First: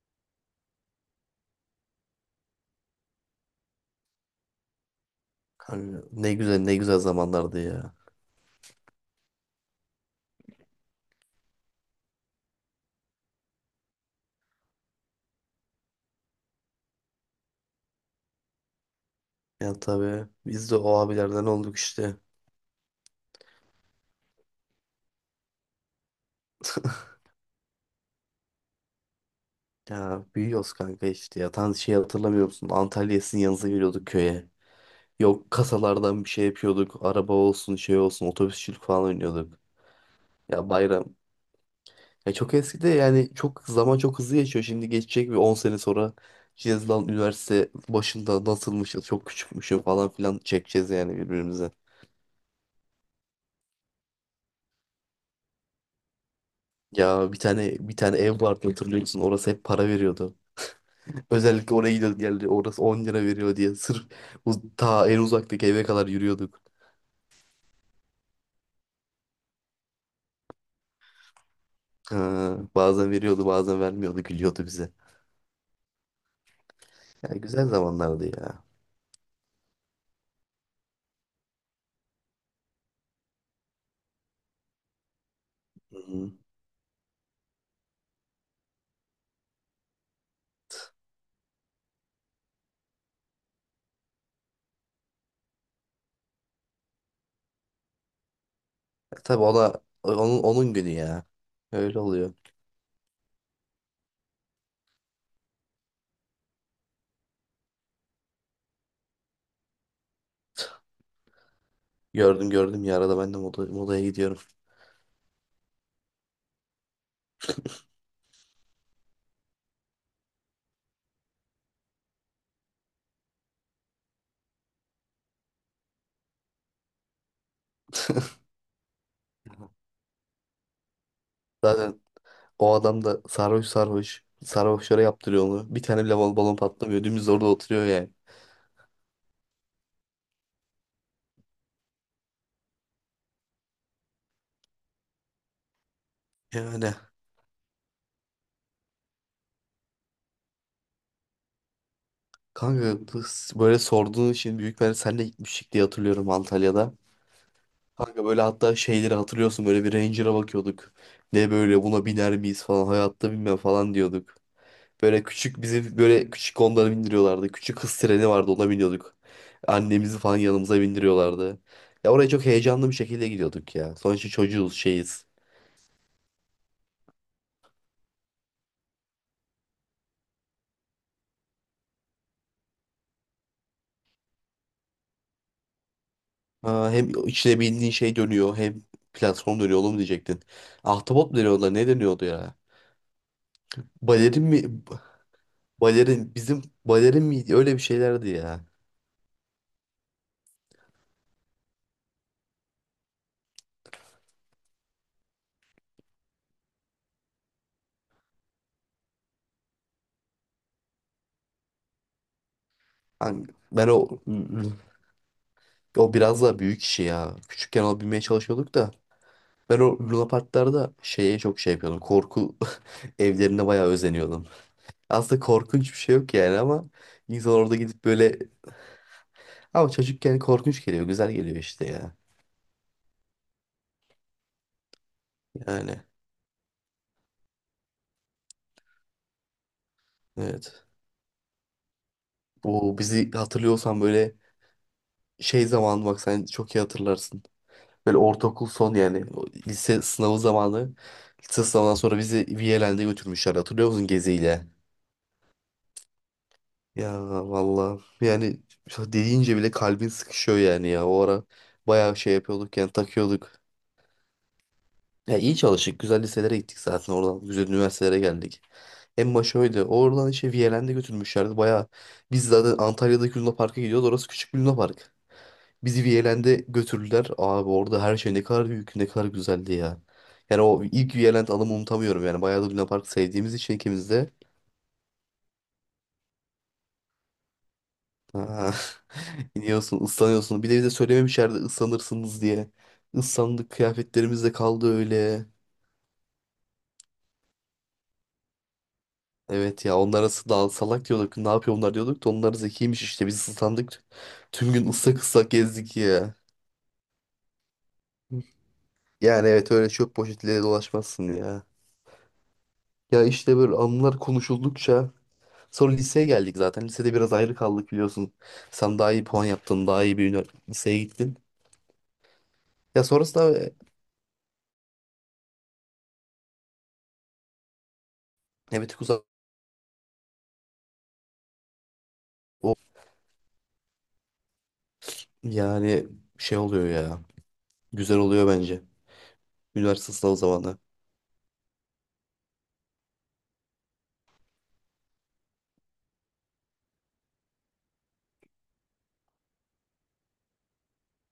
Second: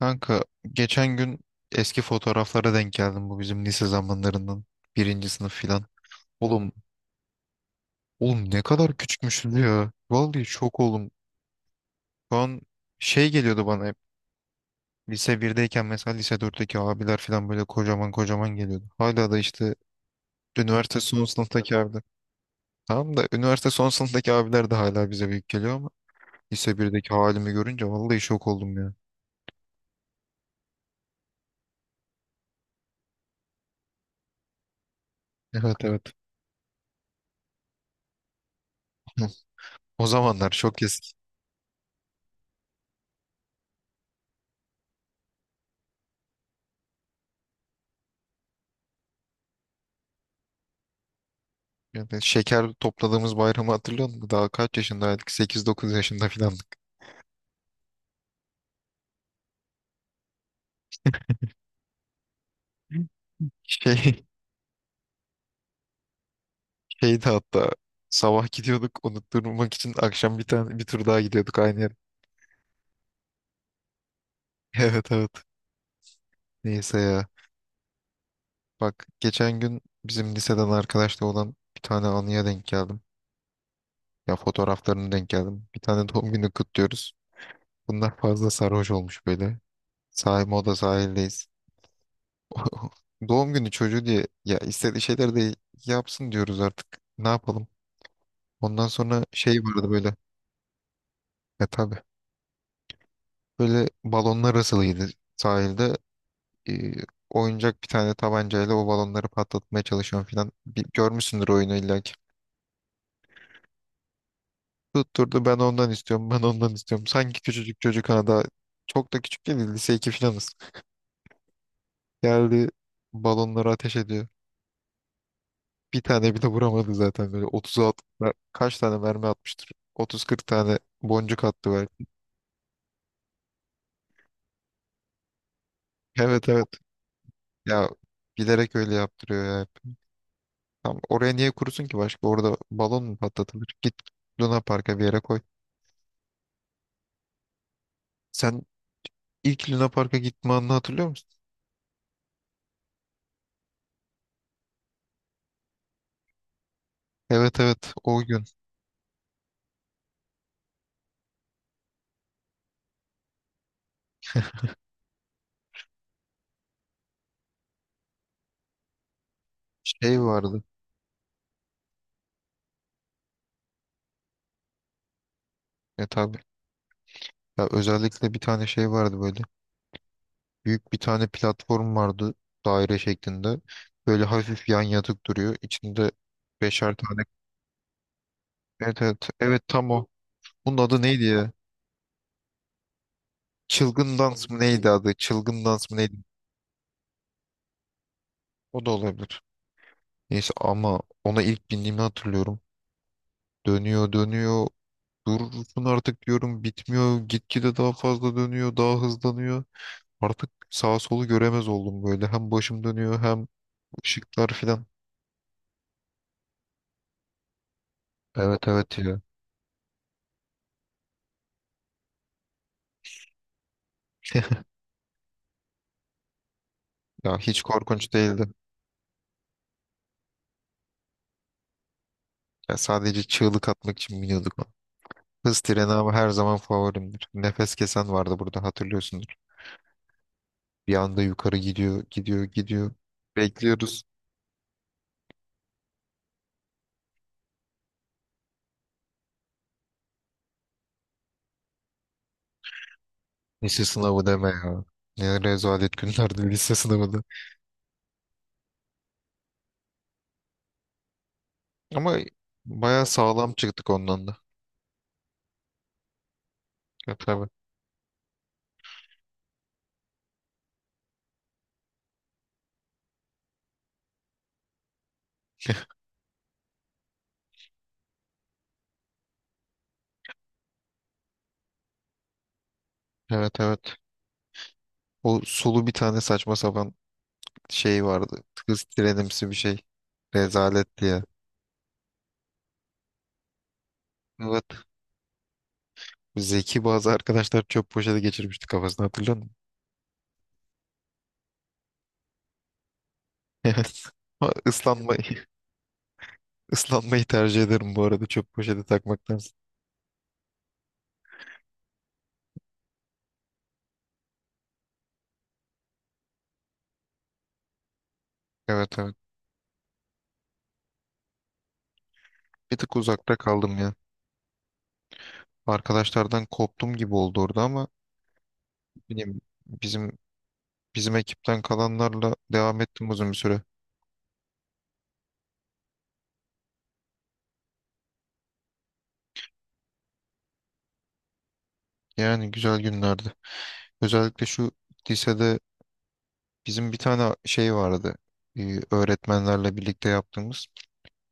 Kanka, geçen gün eski fotoğraflara denk geldim, bu bizim lise zamanlarından birinci sınıf filan. Kanka, ne güzel Oğlum, ne güzel zamanlardı ya. oğlum, ne kadar küçükmüşüz ya. Vallahi şok oğlum. Şu an şey geliyordu bana hep. Lise birdeyken mesela lise dörtteki abiler filan böyle kocaman kocaman geliyordu. Hala da işte Ya tabii biz de o üniversite son abilerden sınıftaki olduk abiler. işte. Tamam da üniversite son sınıftaki abiler de hala bize büyük geliyor ama lise birdeki halimi görünce vallahi şok oldum ya. Ya büyüyoruz kanka işte ya. Şey hatırlamıyor musun? Antalya'ya sizin yanınıza geliyorduk köye. Yok, Evet, evet. kasalardan bir şey yapıyorduk. Araba olsun, şey olsun, otobüsçülük falan oynuyorduk. O zamanlar Ya şok. bayram. Ya çok eski de, yani çok zaman çok hızlı geçiyor. Şimdi geçecek, bir 10 sene sonra Cezlan üniversite başında nasılmışız, çok küçükmüşüm falan filan çekeceğiz yani birbirimize. Yani şeker topladığımız bayramı hatırlıyor musun? Daha kaç yaşındaydık? Sekiz, dokuz yaşında falan. Ya bir tane ev vardı, hatırlıyor musun? Orası hep para veriyordu. Özellikle oraya gidiyorduk geldi. Orası 10 lira veriyor diye. Sırf Şey, ta en uzaktaki eve kadar yürüyorduk. şeydi hatta, sabah gidiyorduk, unutturmak için akşam bir tane bir tur daha gidiyorduk aynı yere. Ha, bazen veriyordu, bazen vermiyordu. Gülüyordu bize. Evet, evet. Neyse ya. Ya güzel zamanlardı ya. Bak, geçen gün bizim liseden arkadaşla olan bir tane anıya denk geldim. Ya, fotoğraflarını denk geldim. Bir tane Hı-hı. doğum günü kutluyoruz. Bunlar fazla sarhoş olmuş böyle. Sahil, moda sahildeyiz. Doğum günü çocuğu diye ya, istediği şeyler de yapsın diyoruz artık. Ne yapalım? Ondan E sonra tabii, şey ona vardı böyle. onun, onun günü ya. E tabii. Öyle oluyor. Böyle balonlar asılıydı sahilde. E, oyuncak bir tane tabancayla o balonları patlatmaya çalışıyorum falan. Bir, görmüşsündür oyunu illa ki. Gördüm gördüm ya, arada ben de modaya gidiyorum. Tutturdu, ben ondan istiyorum, ben ondan istiyorum. Sanki küçücük çocuk, ha daha çok da küçük değil, lise 2 filanız. Geldi, balonları ateş ediyor. Bir tane bile vuramadı zaten, böyle 30'a kaç tane mermi atmıştır? 30-40 tane boncuk attı Zaten belki. o adam da sarhoş sarhoş. Sarhoşlara yaptırıyor onu. Bir tane bile Evet, balon evet patlamıyor. Dümdüz orada oturuyor ya, yani. bilerek öyle yaptırıyor ya. Tamam, oraya niye kurusun ki başka? Orada balon mu patlatılır? Git Luna Park'a bir yere koy. Yani Sen ilk Luna Park'a gitme anını hatırlıyor musun? kanka, böyle sorduğun için büyük ben senle gitmiştik diye hatırlıyorum Antalya'da. Evet, evet, o Kanka, böyle gün hatta şeyleri hatırlıyorsun, böyle bir Ranger'a bakıyorduk. Ne, böyle buna biner miyiz falan, hayatta binmem falan diyorduk. Böyle küçük, bizi böyle küçük Honda'lara bindiriyorlardı. Küçük hız treni vardı, ona biniyorduk. Annemizi şey falan vardı. yanımıza bindiriyorlardı. Ya oraya çok heyecanlı bir şekilde gidiyorduk ya. Sonuçta çocuğuz şeyiz. E tabii. Ya özellikle bir tane şey vardı böyle. Büyük bir tane platform vardı, daire şeklinde. Böyle hafif yan yatık duruyor. İçinde Ha, beşer hem tane. içine bindiğin şey dönüyor, hem Evet, evet. platform Evet, dönüyor tam oğlum o. diyecektin. Bunun adı neydi Ahtapot mu ya? deniyor ona, ne deniyordu ya? Çılgın Balerin dans mı mi? neydi adı? Çılgın dans mı neydi? Balerin, bizim balerin miydi? Öyle bir şeylerdi ya. O da olabilir. Neyse, ama ona ilk bindiğimi hatırlıyorum. Dönüyor dönüyor. Durursun artık diyorum, bitmiyor. Gitgide daha fazla dönüyor, daha hızlanıyor. Artık sağ solu göremez oldum böyle. Hem başım dönüyor, hem Hani Ben o ışıklar filan. o biraz daha büyük işi ya. Küçükken alabilmeye Evet, çalışıyorduk da. evet ya. Ben o Luna Parklarda şeye çok şey yapıyordum. Korku evlerine bayağı özeniyordum. Aslında korkunç bir şey yok yani, ama Ya insan hiç orada gidip korkunç böyle... değildi. Ama çocukken korkunç geliyor, güzel geliyor işte ya. Ya sadece çığlık atmak için biniyorduk ona. Hız treni Yani ama her zaman favorimdir. Nefes kesen vardı burada, hatırlıyorsundur. evet. Bir anda yukarı gidiyor, gidiyor, gidiyor. Bu bizi hatırlıyorsan, Bekliyoruz. böyle şey zamanı, bak sen çok iyi hatırlarsın. Böyle ortaokul son, yani o lise sınavı zamanı. Lise sınavından sonra bizi Viyelen'de götürmüşler, Lise hatırlıyor musun, sınavı deme geziyle? ya. Ne rezalet günlerdi lise sınavı Ya da. valla, yani dediğince bile kalbin sıkışıyor yani ya. O ara bayağı Ama şey yapıyorduk yani, bayağı sağlam takıyorduk. çıktık ondan da. Ya iyi çalıştık. Güzel liselere gittik zaten Ya, oradan. tabii. Güzel üniversitelere geldik. En başı öyle. Oradan işte Viyelen'de götürmüşlerdi. Bayağı, biz zaten Antalya'daki Luna Park'a gidiyoruz. Orası küçük bir Luna Park. Bizi Viyelen'de götürdüler. Abi, orada her şey ne kadar büyük, ne kadar güzeldi ya. Yani o ilk Viyeland anımı unutamıyorum yani. Bayağı da Luna Park sevdiğimiz Evet, için evet. ikimiz de. O sulu bir tane saçma sapan şey vardı. Aha. Kız trenimsi bir şey. İniyorsun, ıslanıyorsun. Bir de bize Rezalet diye. söylememiş yerde ıslanırsınız diye. Islandık, kıyafetlerimiz de Evet. kaldı öyle. Zeki bazı arkadaşlar çöp poşeti geçirmişti kafasına, hatırlıyor musun? Evet ya, onlara s- daha salak diyorduk. Ne yapıyor bunlar diyorduk da, onlar zekiymiş işte. Biz Yani ıslandık. ama Tüm gün ıslak ıslanmayı, ıslak gezdik ya. ıslanmayı tercih ederim bu arada, çöp poşeti takmaktan. Yani evet, öyle çöp poşetiyle dolaşmazsın ya. Ya işte, böyle anılar konuşuldukça sonra liseye geldik zaten. Lisede biraz ayrı kaldık, biliyorsun. Evet, Sen daha evet. iyi puan yaptın, daha iyi bir liseye gittin. Bir tık Ya uzakta sonrasında kaldım ya. Arkadaşlardan koptum gibi oldu orada, ama evet, uzak bileyim, bizim ekipten kalanlarla o devam ettim uzun bir süre. yani şey oluyor ya. Güzel oluyor bence. Üniversite sınavı zamanı. Yani güzel günlerdi. Özellikle şu lisede bizim bir tane şey vardı. Öğretmenlerle birlikte yaptığımız.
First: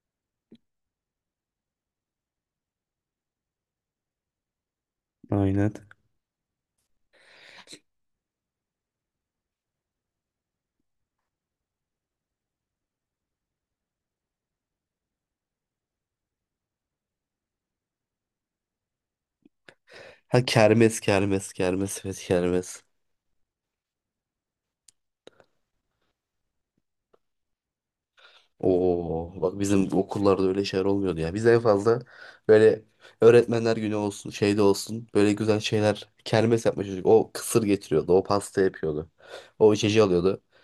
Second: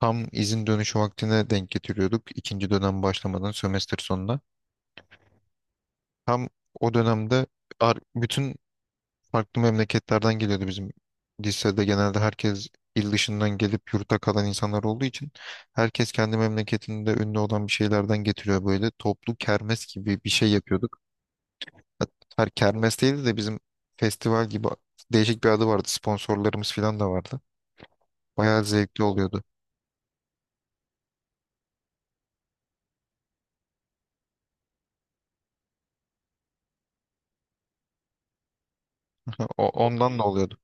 Tam izin dönüşü vaktine denk getiriyorduk. İkinci dönem başlamadan, sömestr sonuna. Aynen. Tam o dönemde, bütün farklı memleketlerden geliyordu bizim lisede. Genelde herkes il dışından gelip yurtta kalan insanlar olduğu için, herkes kendi memleketinde ünlü olan bir şeylerden getiriyor böyle. Toplu kermes gibi bir Ha, şey yapıyorduk. kermes kermes kermes, Hat- evet, Her kermes. kermes değildi de, bizim festival gibi değişik bir adı vardı. Sponsorlarımız falan da vardı. Bayağı zevkli Oo, oluyordu. bak, bizim okullarda öyle şeyler olmuyordu ya. Biz en fazla böyle öğretmenler günü olsun, şeyde olsun, böyle güzel şeyler, kermes yapmış çocuk. O kısır getiriyordu, o pasta yapıyordu. O içeceği Ondan da alıyordu. oluyordu.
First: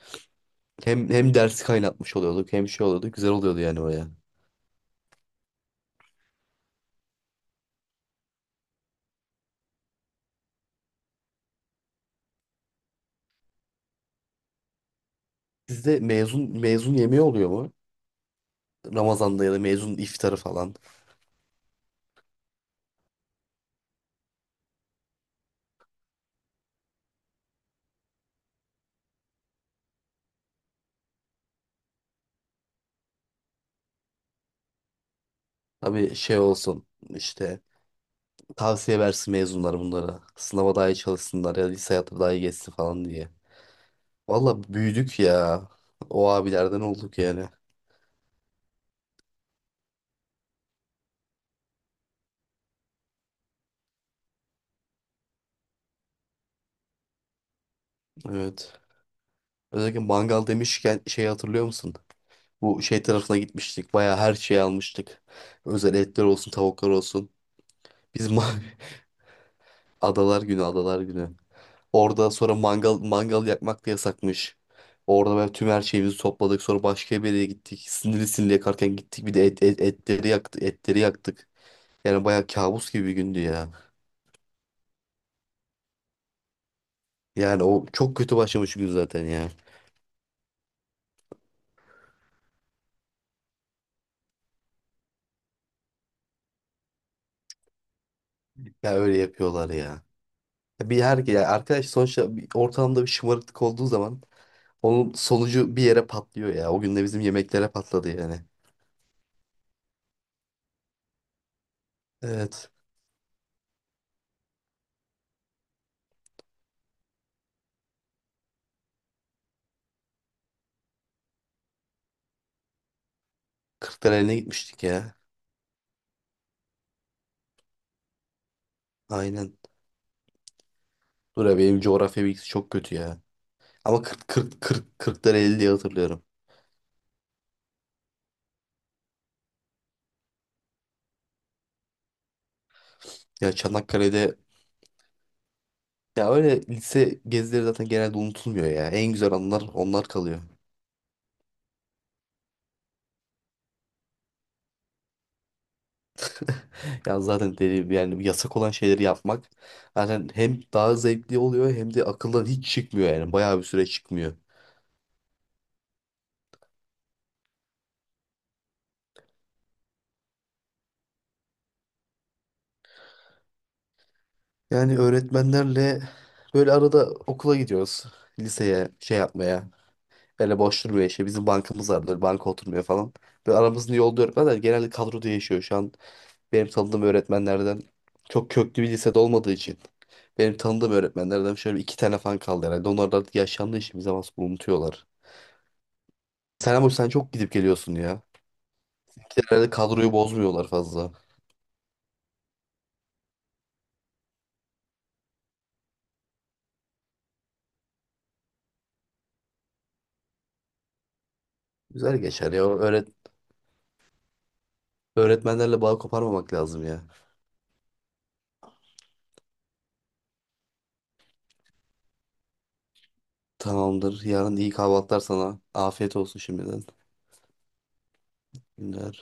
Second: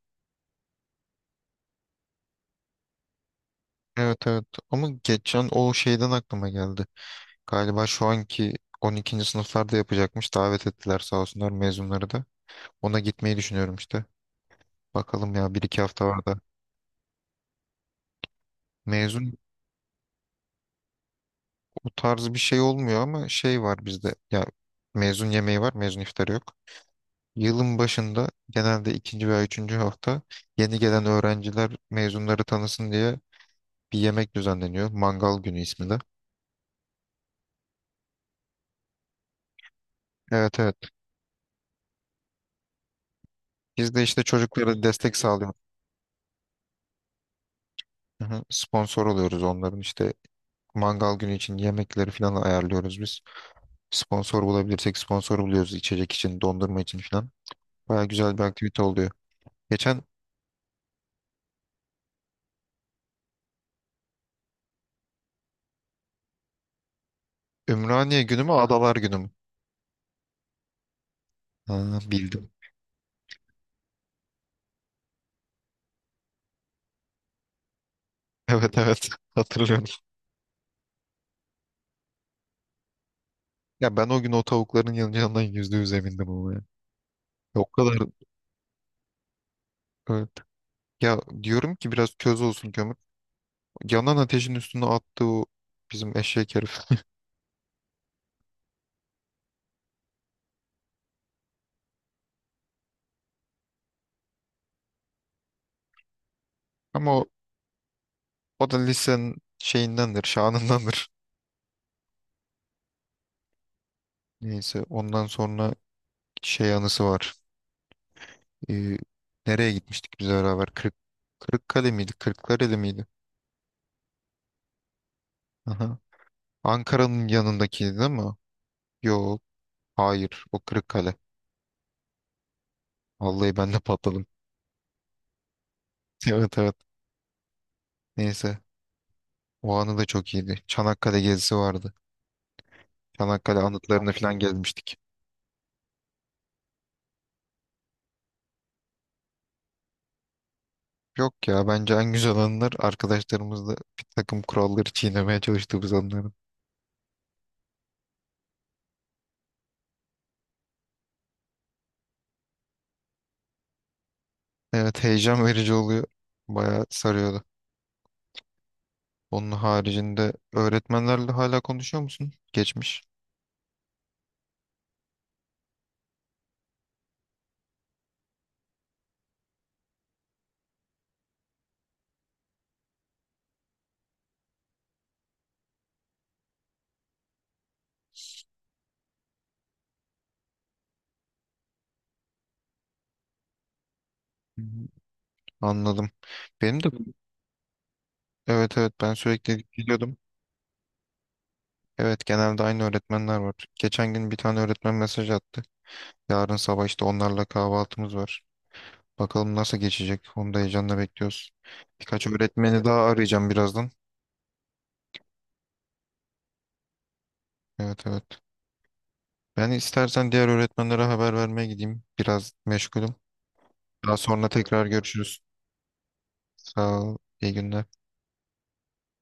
Hem dersi kaynatmış oluyorduk, hem şey oluyordu, güzel oluyordu yani o yani. Evet, evet, ama geçen o şeyden aklıma geldi. Galiba şu anki 12. sınıflarda yapacakmış. Davet ettiler sağ olsunlar, mezunları da. Ona gitmeyi düşünüyorum işte. Bakalım ya, bir iki Sizde hafta var da. mezun yemeği oluyor mu? Mezun Ramazan'da ya da mezun iftarı falan. O tarz bir şey olmuyor ama şey var bizde. Ya, mezun yemeği var, mezun iftarı yok. Yılın başında, genelde ikinci veya üçüncü hafta, yeni gelen öğrenciler mezunları tanısın diye bir yemek düzenleniyor. Mangal günü ismi de. Tabii şey olsun işte, tavsiye versin mezunlar bunlara. Evet, Sınava evet. daha iyi çalışsınlar ya da lise hayatı daha iyi geçsin falan diye. Biz de işte Valla çocuklara destek büyüdük sağlıyoruz. ya. O abilerden olduk yani. Hı hı. Sponsor oluyoruz, onların işte mangal günü için yemekleri falan ayarlıyoruz biz. Sponsor bulabilirsek sponsor buluyoruz, içecek için, dondurma için falan. Baya güzel bir Evet. aktivite oluyor. Özellikle Geçen mangal demişken, şey, hatırlıyor musun? Bu şey tarafına gitmiştik. Baya her şeyi almıştık. Özel etler olsun, tavuklar olsun. Ümraniye Biz günü mü, ma- Adalar günü mü? adalar günü, adalar günü. Ha, Orada bildim. sonra mangal yakmak da yasakmış. Orada böyle tüm her şeyimizi topladık. Sonra başka bir yere gittik. Sinirli sinirli Evet, yakarken evet, gittik. Bir de hatırlıyorum. etleri yaktık, etleri yaktık. Yani bayağı kabus gibi bir gündü ya. Ya ben o gün o tavukların yanacağından yüzde yüz emindim ama ya. Ya, Yani o o kadar. çok kötü başlamış gün zaten ya. Evet. Ya, diyorum ki biraz köz olsun kömür. Yanan ateşin üstüne attı o bizim eşek herif. Ya öyle yapıyorlar ya. Ya bir her ya, arkadaş sonuçta bir ortamda bir şımarıklık olduğu zaman onun sonucu bir yere patlıyor ya. O gün de Ama bizim o yemeklere patladı yani. O da lisenin şeyindendir, şanındandır. Evet. Neyse, ondan sonra şey anısı var. Ee, nereye gitmiştik biz beraber? Kırıkkale miydi? Kırklareli miydi? Kırklareli'ne gitmiştik ya. Aha. Ankara'nın yanındakiydi değil mi? Yok. Aynen. Hayır. O Kırıkkale. Dur ya, benim coğrafya bilgisi çok kötü ya. Vallahi ben de Ama patladım. 40 40 40 40'tan 50 diye hatırlıyorum. Evet, evet. Neyse. O anı da çok iyiydi. Çanakkale gezisi vardı. Ya Çanakkale anıtlarını Çanakkale'de, falan gezmiştik. ya öyle lise gezileri zaten genelde unutulmuyor ya. En güzel anılar onlar kalıyor. Yok ya, bence en güzel anılar arkadaşlarımızla bir takım kuralları çiğnemeye çalıştığımız anlar. Ya zaten deli, yani yasak olan şeyleri yapmak zaten hem daha zevkli oluyor, hem de akıldan hiç çıkmıyor yani. Bayağı bir süre çıkmıyor. Evet, heyecan verici oluyor. Bayağı sarıyordu. Onun haricinde öğretmenlerle hala konuşuyor musun? Geçmiş. Yani öğretmenlerle böyle arada okula gidiyoruz. Liseye şey yapmaya. Böyle boş durmuyor işte. Bizim bankamız var, böyle banka oturmuyor falan. Böyle aramızda yolda öğretmenler genelde kadroda yaşıyor. Şu an benim tanıdığım öğretmenlerden, çok köklü bir lisede olmadığı için benim tanıdığım öğretmenlerden şöyle 2 tane fan kaldı herhalde. Onlar da artık yaşlandığı için bir zaman sonra Hı hı. unutuyorlar. Anladım. Sen Benim de, ama, sen çok gidip geliyorsun ya. evet, evet, ben Bir de sürekli herhalde kadroyu gidiyordum. bozmuyorlar fazla. Evet, genelde aynı öğretmenler var. Geçen gün bir tane öğretmen mesaj attı. Yarın sabah işte onlarla kahvaltımız var. Bakalım nasıl geçecek. Onu da heyecanla bekliyoruz. Güzel Birkaç geçer ya. öğretmeni daha arayacağım birazdan. Öğretmenlerle bağ koparmamak lazım ya. Evet, evet. Ben istersen diğer öğretmenlere haber vermeye gideyim. Biraz meşgulüm. Daha Tamamdır. sonra Yarın iyi tekrar kahvaltılar görüşürüz. sana. Afiyet olsun şimdiden. Sağ ol. İyi günler. Günler.